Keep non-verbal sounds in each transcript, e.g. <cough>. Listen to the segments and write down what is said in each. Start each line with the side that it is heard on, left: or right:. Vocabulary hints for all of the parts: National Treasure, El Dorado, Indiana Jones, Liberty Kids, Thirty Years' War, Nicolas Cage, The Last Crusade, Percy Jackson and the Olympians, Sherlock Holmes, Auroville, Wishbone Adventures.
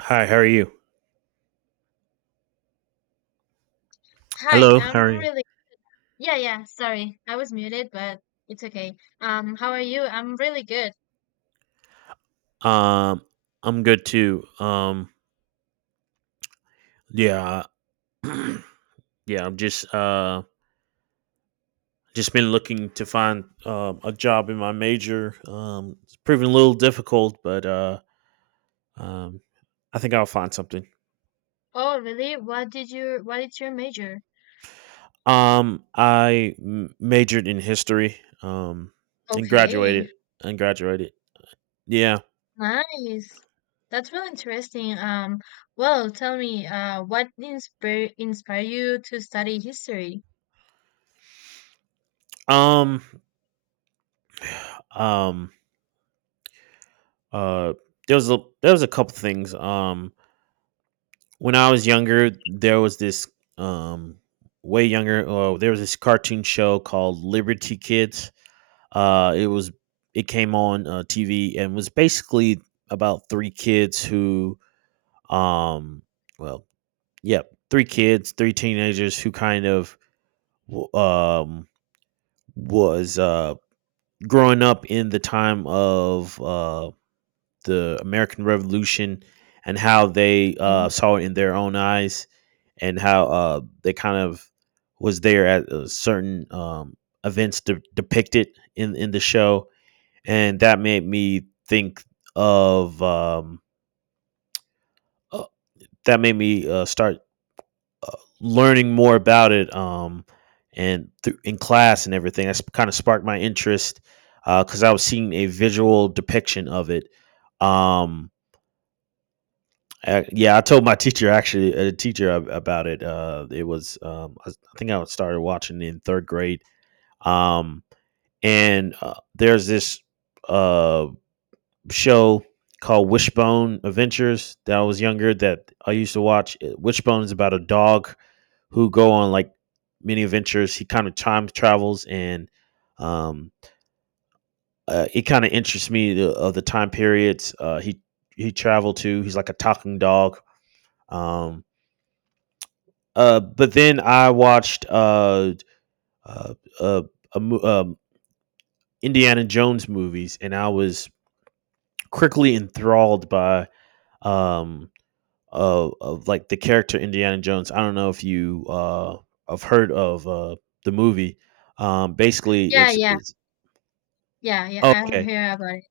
right: Hi, how are you?
left: Hi,
right: Hello, how
left: I'm
right: are you?
left: really yeah, sorry. I was muted, but it's okay. How are you? I'm really good.
right: Um, I'm good too. Yeah, <clears throat> yeah, I'm just been looking to find a job in my major. It's proving a little difficult, but um, I think I'll find something.
left: Oh, really? What is your major?
right: I majored in history. Um, and
left: Okay.
right: graduated. Yeah.
left: Nice. That's really interesting. Well, tell me, what inspire inspire you to study history?
right: Um, um, uh, there was a couple things. When I was younger, there was this um way younger. Oh, there was this cartoon show called Liberty Kids. Uh, it was it came on TV and was basically about three kids who um well yeah three teenagers who kind of um was growing up in the time of the American Revolution, and how they
left: Okay.
right: saw it in their own eyes, and how they kind of was there at certain events depicted in the show. And that made me think of uh, that made me start learning more about it, in class and everything. That's kind of sparked my interest because I was seeing a visual depiction of it. Um, yeah, I told my teacher, actually a teacher about it. It was I think I started watching in third grade. Um, and There's this uh show called Wishbone Adventures that I was younger that I used to watch. Wishbone is about a dog who go on like many adventures. He kind of time travels and um, it kind of interests me of the time periods he traveled to. He's like a talking dog. Um, but then I watched uh, uh, a mo- um, Indiana Jones movies, and I was quickly enthralled by um, of like the character Indiana Jones. I don't know if you have heard of the movie. Basically,
left: Yeah,
right: it's
left: yeah.
right: it's
left: Yeah, yeah,
right: oh,
left: I've
right: okay.
left: heard about it.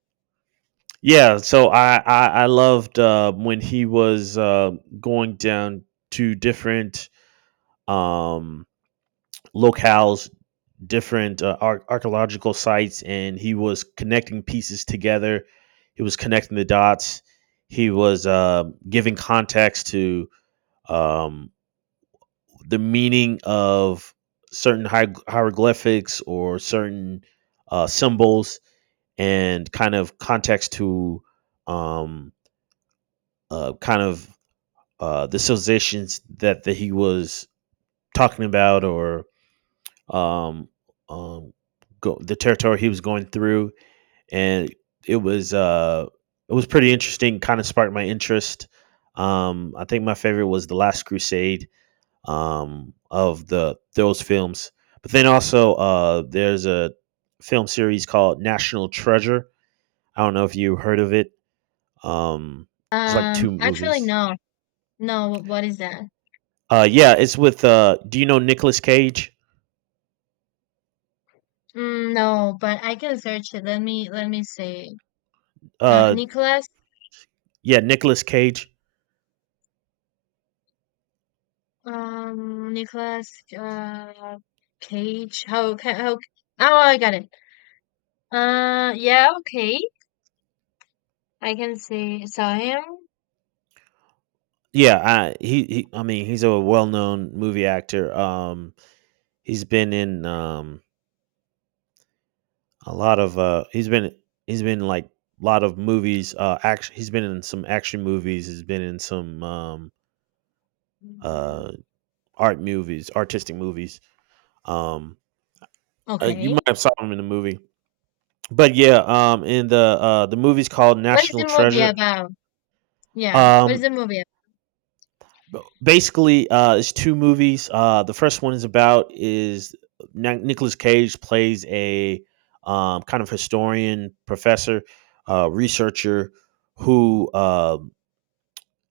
right: Yeah, so I loved when he was going down to different um, locales, different archaeological sites, and he was connecting pieces together. He was connecting the dots. He was giving context to um, the meaning of certain hieroglyphics or certain symbols, and kind of context to um, uh, kind of the civilizations that he was talking about, or um, um, the territory he was going through, and it was uh it was pretty interesting. Kind of sparked my interest. I think my favorite was The Last Crusade, of the those films. But then also there's a film series called National Treasure. I don't know if you heard of it. Um, it's like two
left: Actually
right: movies.
left: no. No, what is that?
right: Yeah, it's with. Do you know Nicolas Cage?
left: Mm, no, but I can search it. Let me say.
right: Uh,
left: Nicholas
right: yeah, Nicolas Cage.
left: Nicholas Cage. How oh, I got it. Yeah, okay. I can see saw him.
right: Yeah, I mean he's a well known movie actor. He's been in A lot of he's been like a lot of movies. Action. He's been in some action movies. He's been in some uh, art movies, artistic movies. Um, you
left: Okay.
right: might have saw him in the movie, but yeah, in the movie's called
left: What is
right: National
left: the movie
right: Treasure.
left: about? Yeah. What is
right: Um,
left: the movie about?
right: Basically, it's two movies. The first one is Nicholas Cage plays a kind of historian, professor, researcher who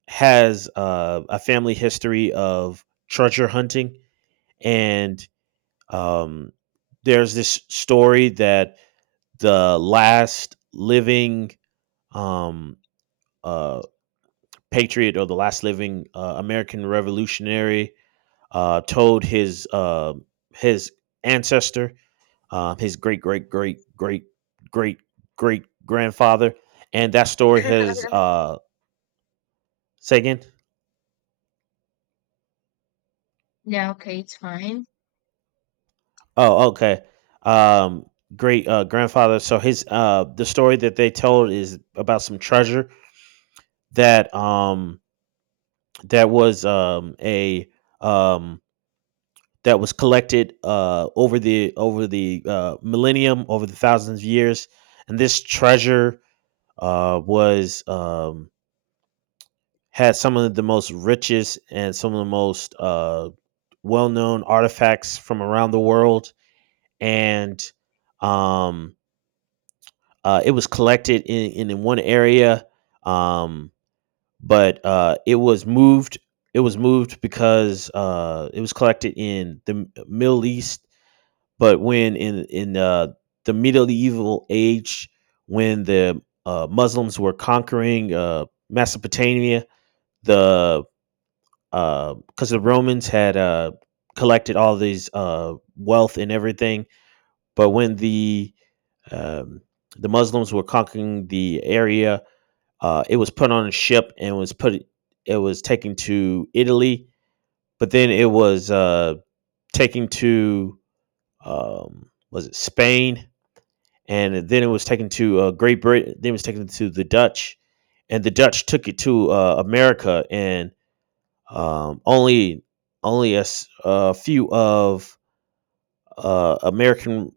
right: has a family history of treasure hunting, and um, there's this story that the last living um, uh, patriot, or the last living American revolutionary, told his his ancestor, his great great great great great great grandfather, and that story has say again.
left: Yeah, okay, it's fine.
right: Oh, okay. Um, great grandfather. So his the story that they told is about some treasure that that was a um that was collected over the millennium, over the thousands of years, and this treasure was had some of the most richest and some of the most well known artifacts from around the world, and um it was collected in one area, um, but it was moved. It was moved because it was collected in the Middle East. But when in the medieval age, when the Muslims were conquering Mesopotamia, the because the Romans had collected all these wealth and everything. But when um, the Muslims were conquering the area, it was put on a ship, and was put it was taken to Italy, but then it was taken to was it Spain, and then it was taken to Great Britain. Then it was taken to the Dutch, and the Dutch took it to America, and um, only only a few of American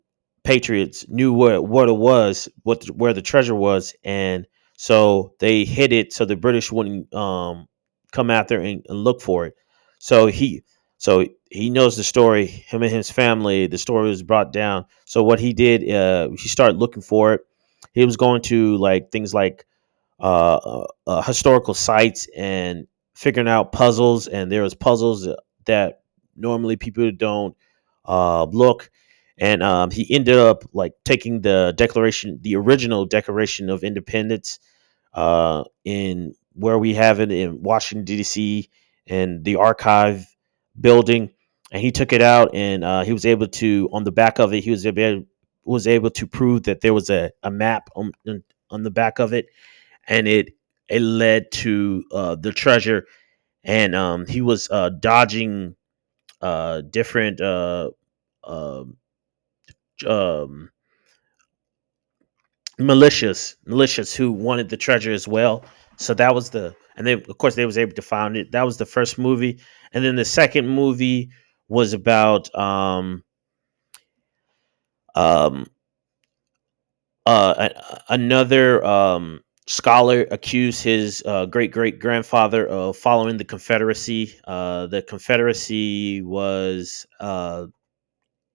right: patriots knew what it was, where the treasure was, and so they hid it so the British wouldn't come after and look for it. So he so he knows the story. Him and his family, the story was brought down. So what he did, he started looking for it. He was going to like things like historical sites and figuring out puzzles. And there was puzzles that normally people don't look. And he ended up like taking the Declaration, the original Declaration of Independence, in where we have it in Washington D.C. and the archive building, and he took it out, and he was able to on the back of it he was able to prove that there was a map on the back of it, and it led to the treasure, and he was dodging different uh, um, militias who wanted the treasure as well. So that was the, and then of course they was able to find it. That was the first movie, and then the second movie was about um, another scholar accused his great great grandfather of following the Confederacy. The Confederacy was,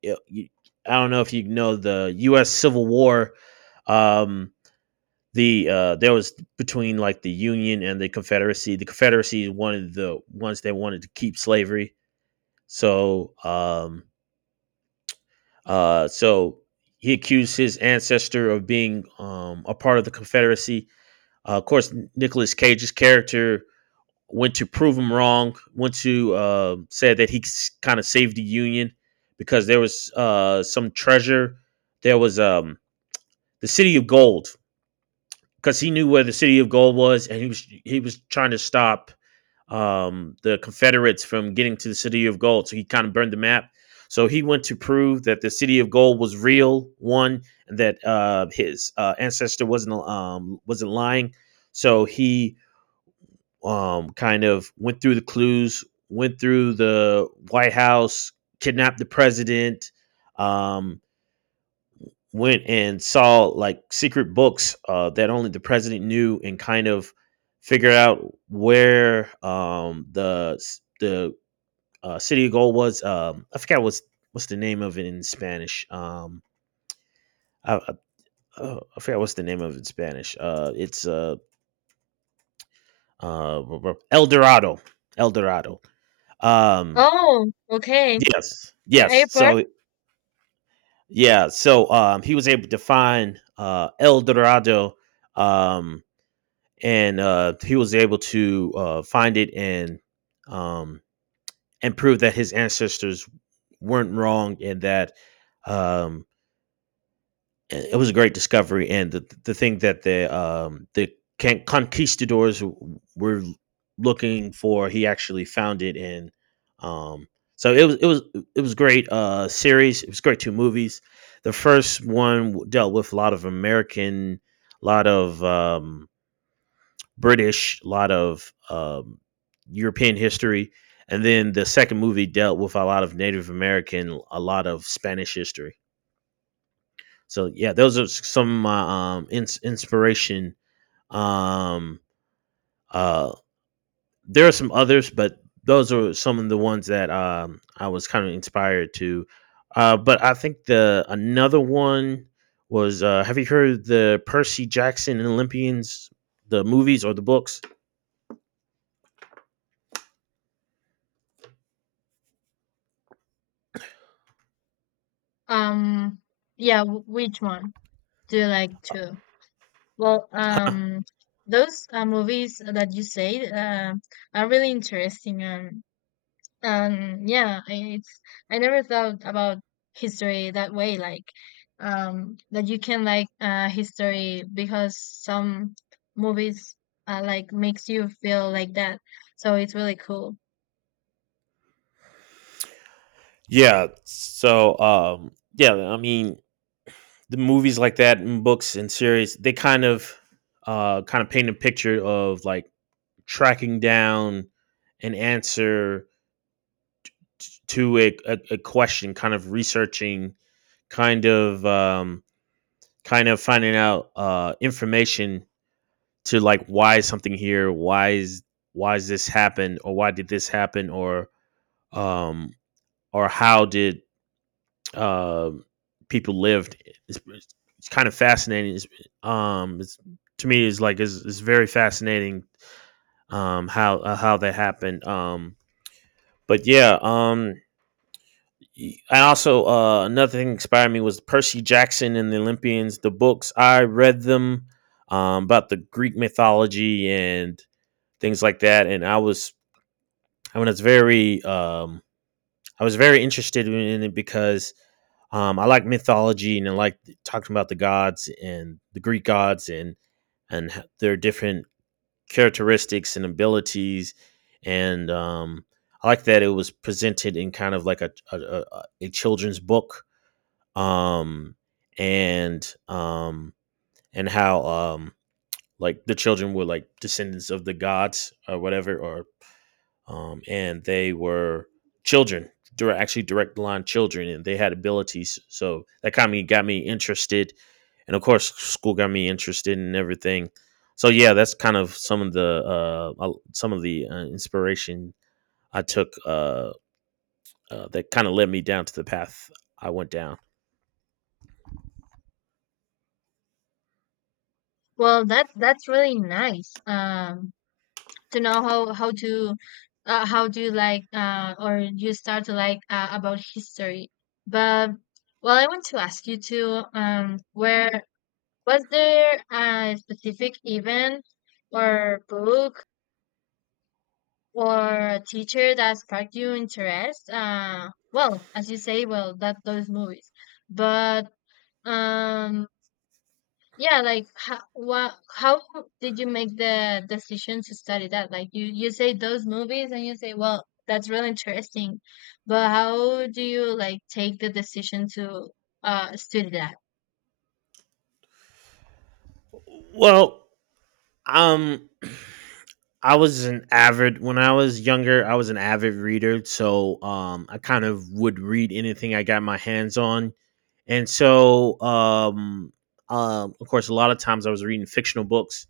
right: y- y- I don't know if you know, the U.S. Civil War. Um, there was between like the Union and the Confederacy. The Confederacy is one of the ones that wanted to keep slavery. So, uh, so he accused his ancestor of being a part of the Confederacy. Of course, Nicolas Cage's character went to prove him wrong. Went to said that he kind of saved the Union because there was some treasure. There was the City of Gold, because he knew where the City of Gold was, and he was trying to stop the Confederates from getting to the City of Gold. So he kind of burned the map. So he went to prove that the City of Gold was real, one, and that his ancestor wasn't lying. So he kind of went through the clues, went through the White House, kidnapped the president, um, went and saw like secret books that only the president knew, and kind of figured out where the city of gold was. I forgot what's the name of it in Spanish. I, I, I forgot what's the name of it in Spanish. It's uh, El Dorado. El Dorado. Um,
left: Oh, okay.
right: Yes,
left: The
right: yes.
left: airport?
right: So yeah, so he was able to find El Dorado, um, and he was able to find it, and um, prove that his ancestors weren't wrong, and that um, it was a great discovery, and the thing that the conquistadors were looking for, he actually found it, and um, so it was great series. It was great two movies. The first one dealt with a lot of American, a lot of British, a lot of European history, and then the second movie dealt with a lot of Native American, a lot of Spanish history. So yeah, those are some of my inspiration. Um, uh, there are some others, but those are some of the ones that I was kind of inspired to. But I think the another one was Have you heard the Percy Jackson and Olympians, the movies or the books?
left: Um yeah, w which one do you like to? Well, those movies that you said. Uh, are really interesting. Yeah, it's I never thought about history that way, like that you can like history because some movies like makes you feel like that. So it's really cool.
right: Yeah. So, yeah, I mean, the movies like that and books and series, they kind of paint a picture of like tracking down an answer to a question, kind of researching, kind of um, kind of finding out information to like why is something here, why is this happened, or why did this happen, or um, how did uh, people lived. It's, it's kind of fascinating. It's to me is like it's very fascinating how that happened. But yeah. And also, another thing that inspired me was Percy Jackson and the Olympians. The books I read them about the Greek mythology and things like that. And I was I mean, it's very I was very interested in it because I like mythology and I like talking about the gods and the Greek gods and their different characteristics and abilities. And I like that it was presented in kind of like a children's book um and um and how like the children were like descendants of the gods or whatever, or, and they were children. They are actually direct line children and they had abilities, so that kind of got me interested. And of course school got me interested in everything. So yeah, that's kind of some of the inspiration I took. That kind of led me down to the path I went down.
left: Well, that's really nice. To know how to how do you like or you start to like about history. But well, I want to ask you too, where was there a specific event or book or teacher that sparked your interest? Well, as you say, well, that those movies. But um, yeah, like how did you make the decision to study that? Like you say those movies and you say, well, that's really interesting. But how do you like take the decision to study that?
right: Well um I was an avid when I was younger, I was an avid reader, so I kind of would read anything I got my hands on. And so, of course a lot of times I was reading fictional books,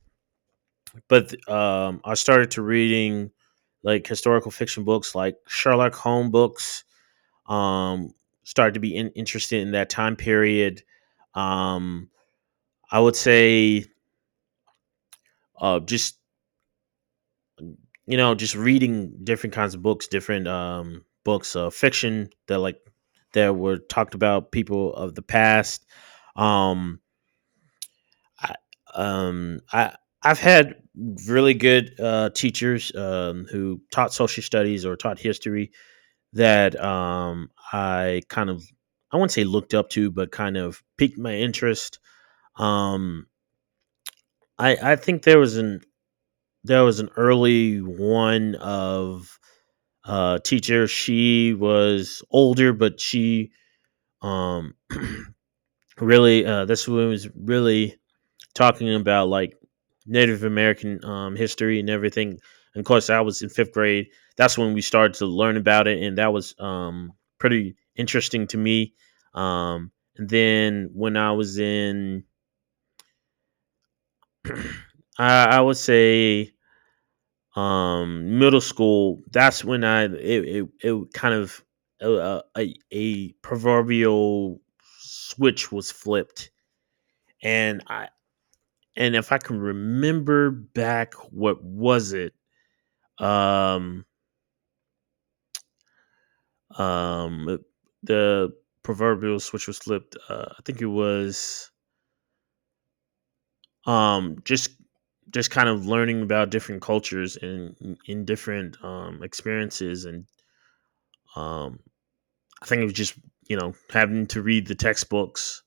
right: but I started to reading like historical fiction books like Sherlock Holmes books. Um Started to be interested in that time period. Um I would say just, just reading different kinds of books, different books of fiction that were talked about people of the past. Um, I, um, I I've had really good teachers who taught social studies or taught history that I kind of I wouldn't say looked up to, but kind of piqued my interest. Um, I think there was an early one of teacher. She was older, but she um, <clears throat> really, this was really talking about like Native American history and everything. And of course, I was in fifth grade. That's when we started to learn about it, and that was, pretty interesting to me. And then when I was <clears throat> I would say middle school. That's when it kind of, a proverbial switch was flipped. And I and if I can remember back, what was it? um um the proverbial switch was flipped. I think it was um just just kind of learning about different cultures and in different experiences. And um I think it was just, you know, having to read the textbooks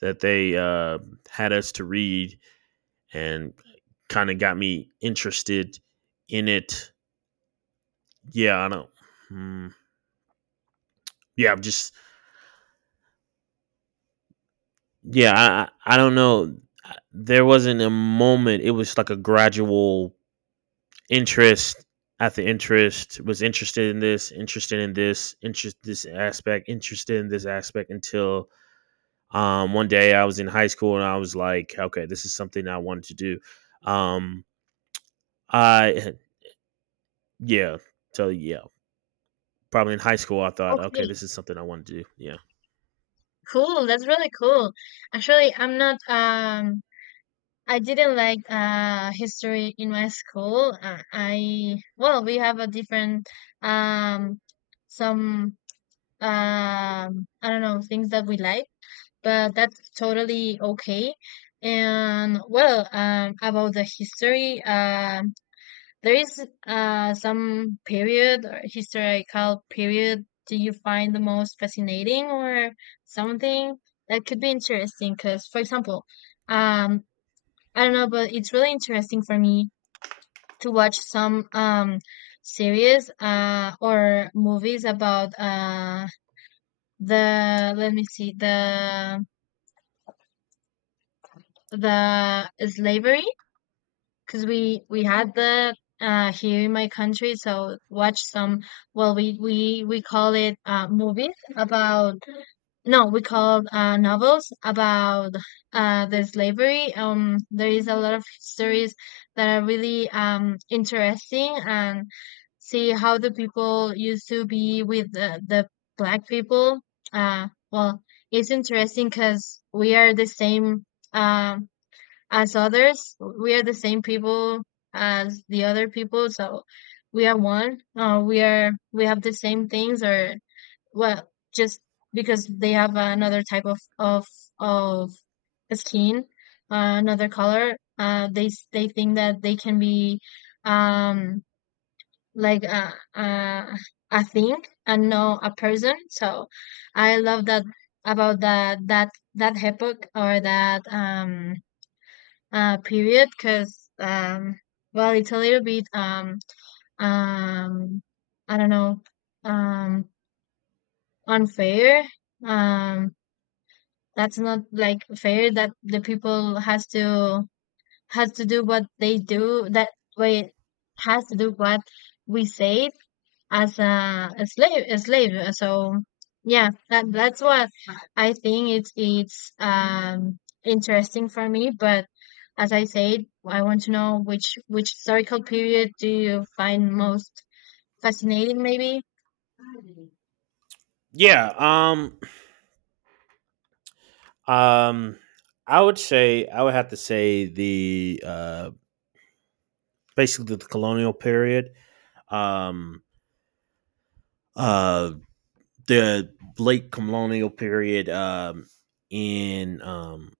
right: that they, had us to read, and kind of got me interested in it. Yeah, I don't. Mm, yeah, I'm just. Yeah, I don't know. There wasn't a moment. It was like a gradual interest. At the interest was interested in this, interested in this, interest this aspect, interested in this aspect, until one day I was in high school and I was like, okay, this is something I wanted to do. Um, I, <laughs> yeah, so yeah, probably in high school I thought, okay,
left: Okay,
right: this is something I want to do. Yeah.
left: cool. That's really cool. Actually, I didn't like history in my school. I, well, we have a different um some I don't know things that we like, but that's totally okay. And well, about the history, there is some period or historical period do you find the most fascinating or something that could be interesting because, for example, um I don't know, but it's really interesting for me to watch some series or movies about the, let me see, the slavery because we had the here in my country. So watch some, well, we call it, movies about, no, we call, novels about, the slavery. There is a lot of stories that are really, interesting, and see how the people used to be with the black people. Well, it's interesting because we are the same, um as others. We are the same people as the other people, so we are one. We are, we have the same things or, well, just because they have another type of skin, another color, they think that they can be um like a thing and not a person. So I love that about that that epoch or that period because well, it's a little bit um I don't know, um unfair. um that's not like fair that the people has to, do what they do that way, has to do what we say, as a slave a slave. So yeah, that that's what I think. It's interesting for me. But as I said, I want to know which historical period do you find most fascinating, maybe.
right: Yeah. Um. I would have to say the, basically the colonial period. Um. Uh. The late colonial period. In um.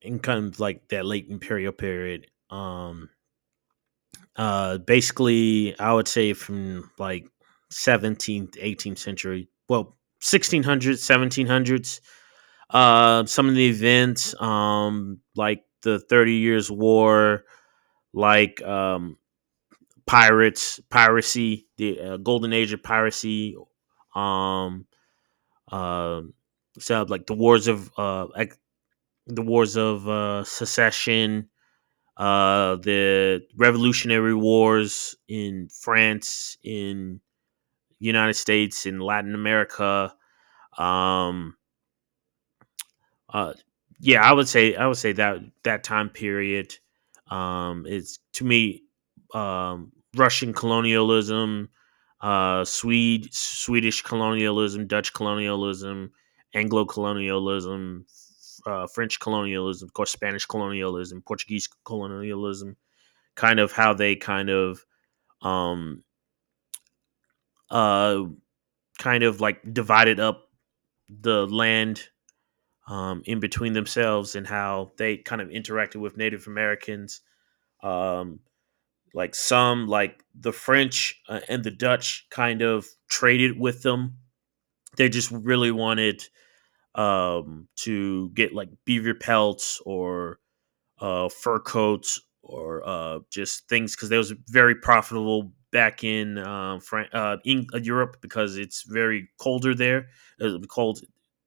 right: In kind of like that late imperial period. Basically, I would say from like 17th, 18th century, well, 1600s, 1700s. Some of the events, like the Thirty Years' War, like, pirates, piracy, the, golden age of piracy, um, uh, so like the wars of, secession, the Revolutionary Wars in France, in United States, in Latin America. Um, uh, yeah, I would say that that time period, is to me, Russian colonialism, Swede Swedish colonialism, Dutch colonialism, Anglo colonialism, French colonialism, of course, Spanish colonialism, Portuguese colonialism. Kind of how they um uh kind of like divided up the land in between themselves, and how they kind of interacted with Native Americans, um like some like the French, and the Dutch kind of traded with them. They just really wanted to get like beaver pelts or, fur coats or, just things because they was very profitable back in, Europe, because it's very colder there. It'll be cold,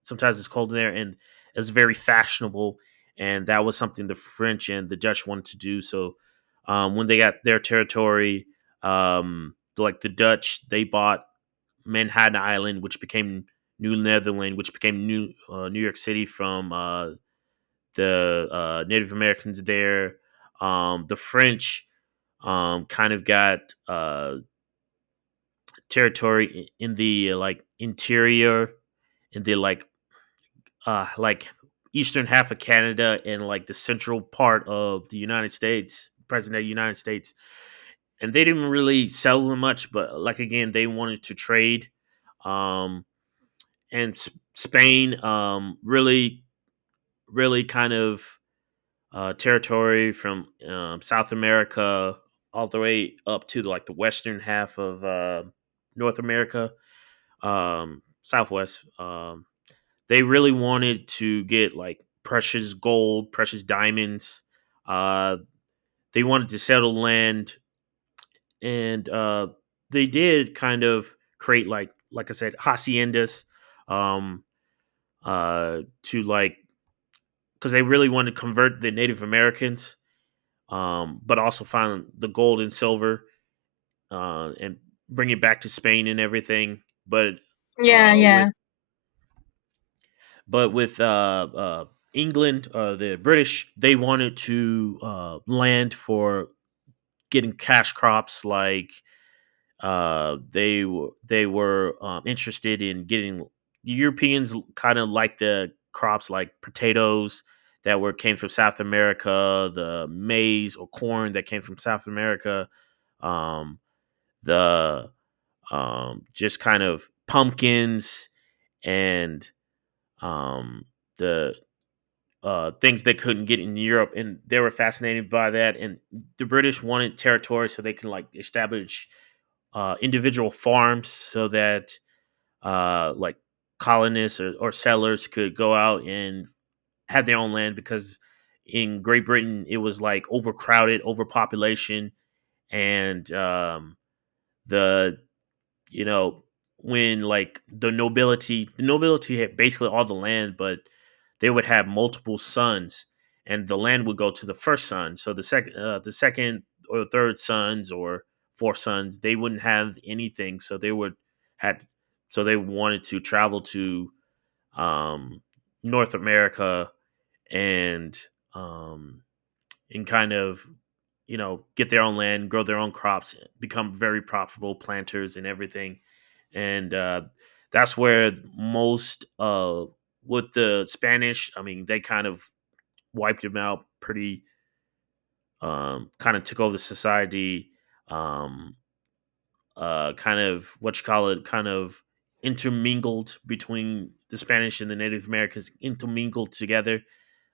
right: sometimes it's cold there, and it's very fashionable. And that was something the French and the Dutch wanted to do. So, when they got their territory, like the Dutch, they bought Manhattan Island, which became New Netherland, which became New York City from, the, Native Americans there. The French, kind of got, uh, territory in the, like interior, in the like, like eastern half of Canada and like the central part of the United States, present day United States. And they didn't really sell them much, but like again, they wanted to trade. Um, and Spain, really, really kind of, territory from, South America all the way up to like the western half of, North America, Southwest. They really wanted to get like precious gold, precious diamonds. Uh, they wanted to settle land, and, they did kind of create like I said haciendas, um, to like, because they really wanted to convert the Native Americans, but also find the gold and silver, and bring it back to Spain and everything. But,
left: Yeah,
right: with
left: yeah.
right: but with, England, the British, they wanted to, land for getting cash crops. Like, they were, interested in getting the Europeans kind of like the crops like potatoes that were came from South America, the maize or corn that came from South America. Um, the, just kind of pumpkins and, um, the, things they couldn't get in Europe, and they were fascinated by that. And the British wanted territory so they can like establish, individual farms so that, like colonists, or settlers could go out and have their own land, because in Great Britain it was like overcrowded, overpopulation, and, the, you know, when like the nobility, had basically all the land, but they would have multiple sons, and the land would go to the first son. So the second or third sons or fourth sons, they wouldn't have anything. So had, so they wanted to travel to, um, North America, and, um, kind of, you know, get their own land, grow their own crops, become very profitable planters and everything. And, that's where most, with the spanish, I mean, they kind of wiped them out pretty, kind of took over the society, um kind of what you call it, kind of intermingled between the spanish and the native americans, intermingled together,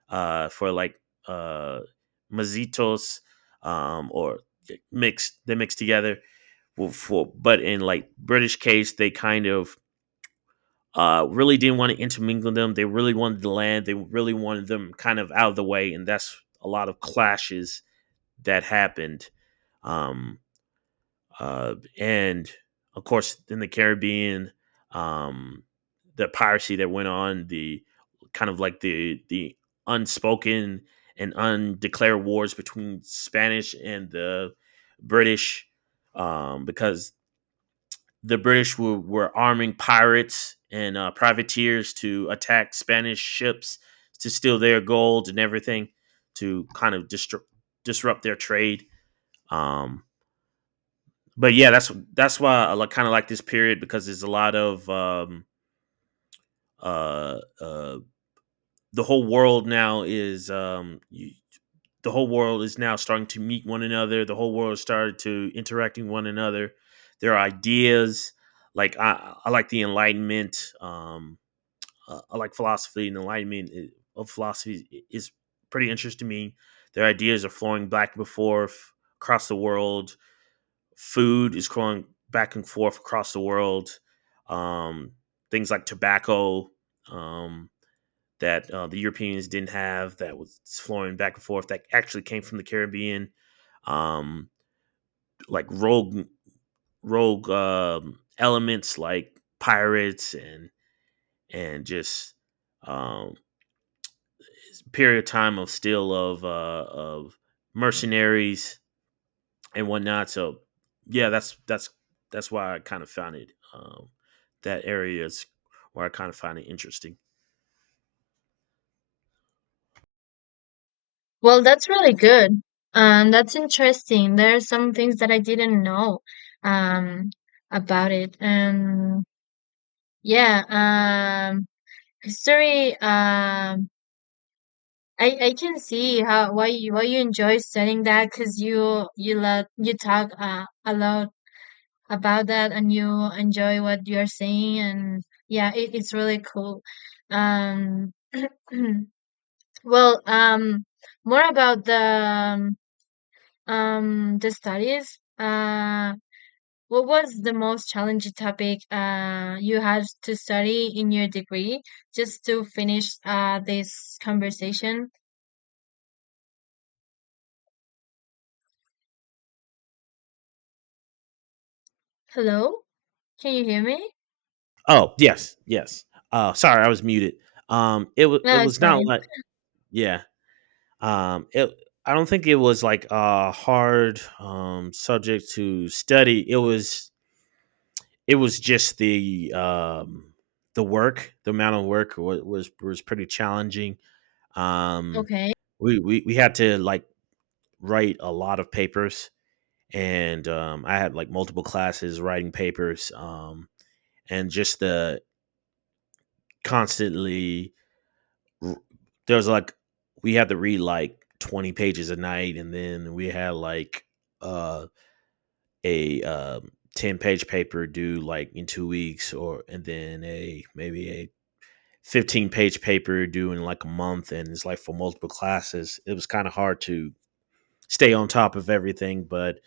right: for like, uh, mazitos, or mixed. They mixed together. Well, but in like British case, they kind of, really didn't want to intermingle them. They really wanted the land. They really wanted them kind of out of the way, and that's a lot of clashes that happened. Um, and of course in the Caribbean, um, the piracy that went on, the kind of like the unspoken and undeclared wars between Spanish and the British, because the British were arming pirates and, privateers to attack Spanish ships to steal their gold and everything, to kind of disrupt their trade. Um, but yeah, that's why I like, kind of like this period, because there's a lot of, uh, uh, the whole world now is, the whole world is now starting to meet one another. The whole world started to interacting one another. Their ideas, like, I like the Enlightenment. I like philosophy, and Enlightenment, of philosophy, is pretty interesting to me. Their ideas are flowing back and forth across the world. Food is going back and forth across the world. Um, things like tobacco, um, that, the Europeans didn't have, that was flowing back and forth, that actually came from the Caribbean. Um, like rogue, elements like pirates, and, just, um, period of time of still of, of mercenaries and whatnot. So yeah, that's why I kind of found it, that area is where I kind of find it interesting.
left: Well, that's really good. That's interesting. There are some things that I didn't know um, about it. Yeah, history. I can see how why you, why you enjoy studying that, because you love, you talk, a lot about that and you enjoy what you're saying. And yeah, it, it's really cool. Um, <clears throat> well, more about the studies. What was the most challenging topic you had to study in your degree? Just to finish this conversation. Hello, can you hear me?
right: Oh, yes, yes. Sorry, I was muted. It
left: No, it's
right: was not
left: fine.
right: like, yeah. It I don't think it was like a hard subject to study. It was just the work, the amount of work was pretty challenging. Um,
left: Okay.
right: we had to like write a lot of papers, and, I had like multiple classes writing papers, and just the constantly, there was like we had to read like 20 pages a night, and then we had like, uh, a, 10 page paper due like in 2 weeks, or and then a maybe a 15 page paper due in like a month, and it's like for multiple classes. It was kind of hard to stay on top of everything, but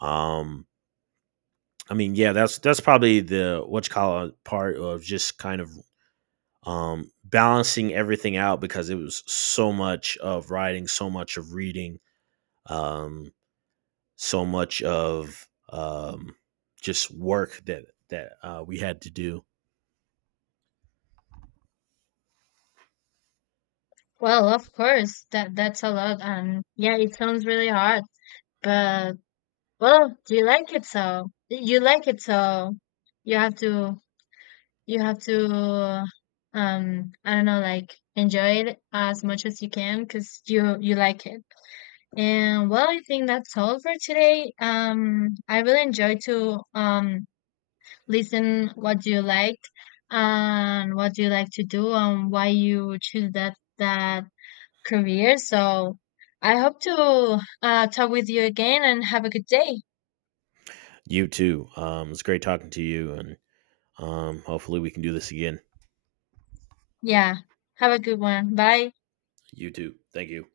right: um I mean, yeah, that's probably the what you call it part of just kind of, balancing everything out, because it was so much of writing, so much of reading, um, so much of, just work that, we had to do.
left: Well, of course, that, that's a lot, and yeah, it sounds really hard. But well, you like it, so you like it, so you have to, you have to I don't know, like, enjoy it as much as you can because you like it. And well, I think that's all for today. Um, I really enjoy to listen what you like and what you like to do and why you choose that, that career. So I hope to talk with you again and have a good day.
right: You too. It's great talking to you, and, hopefully we can do this again.
left: Yeah, have a good one. Bye.
right: You too. Thank you.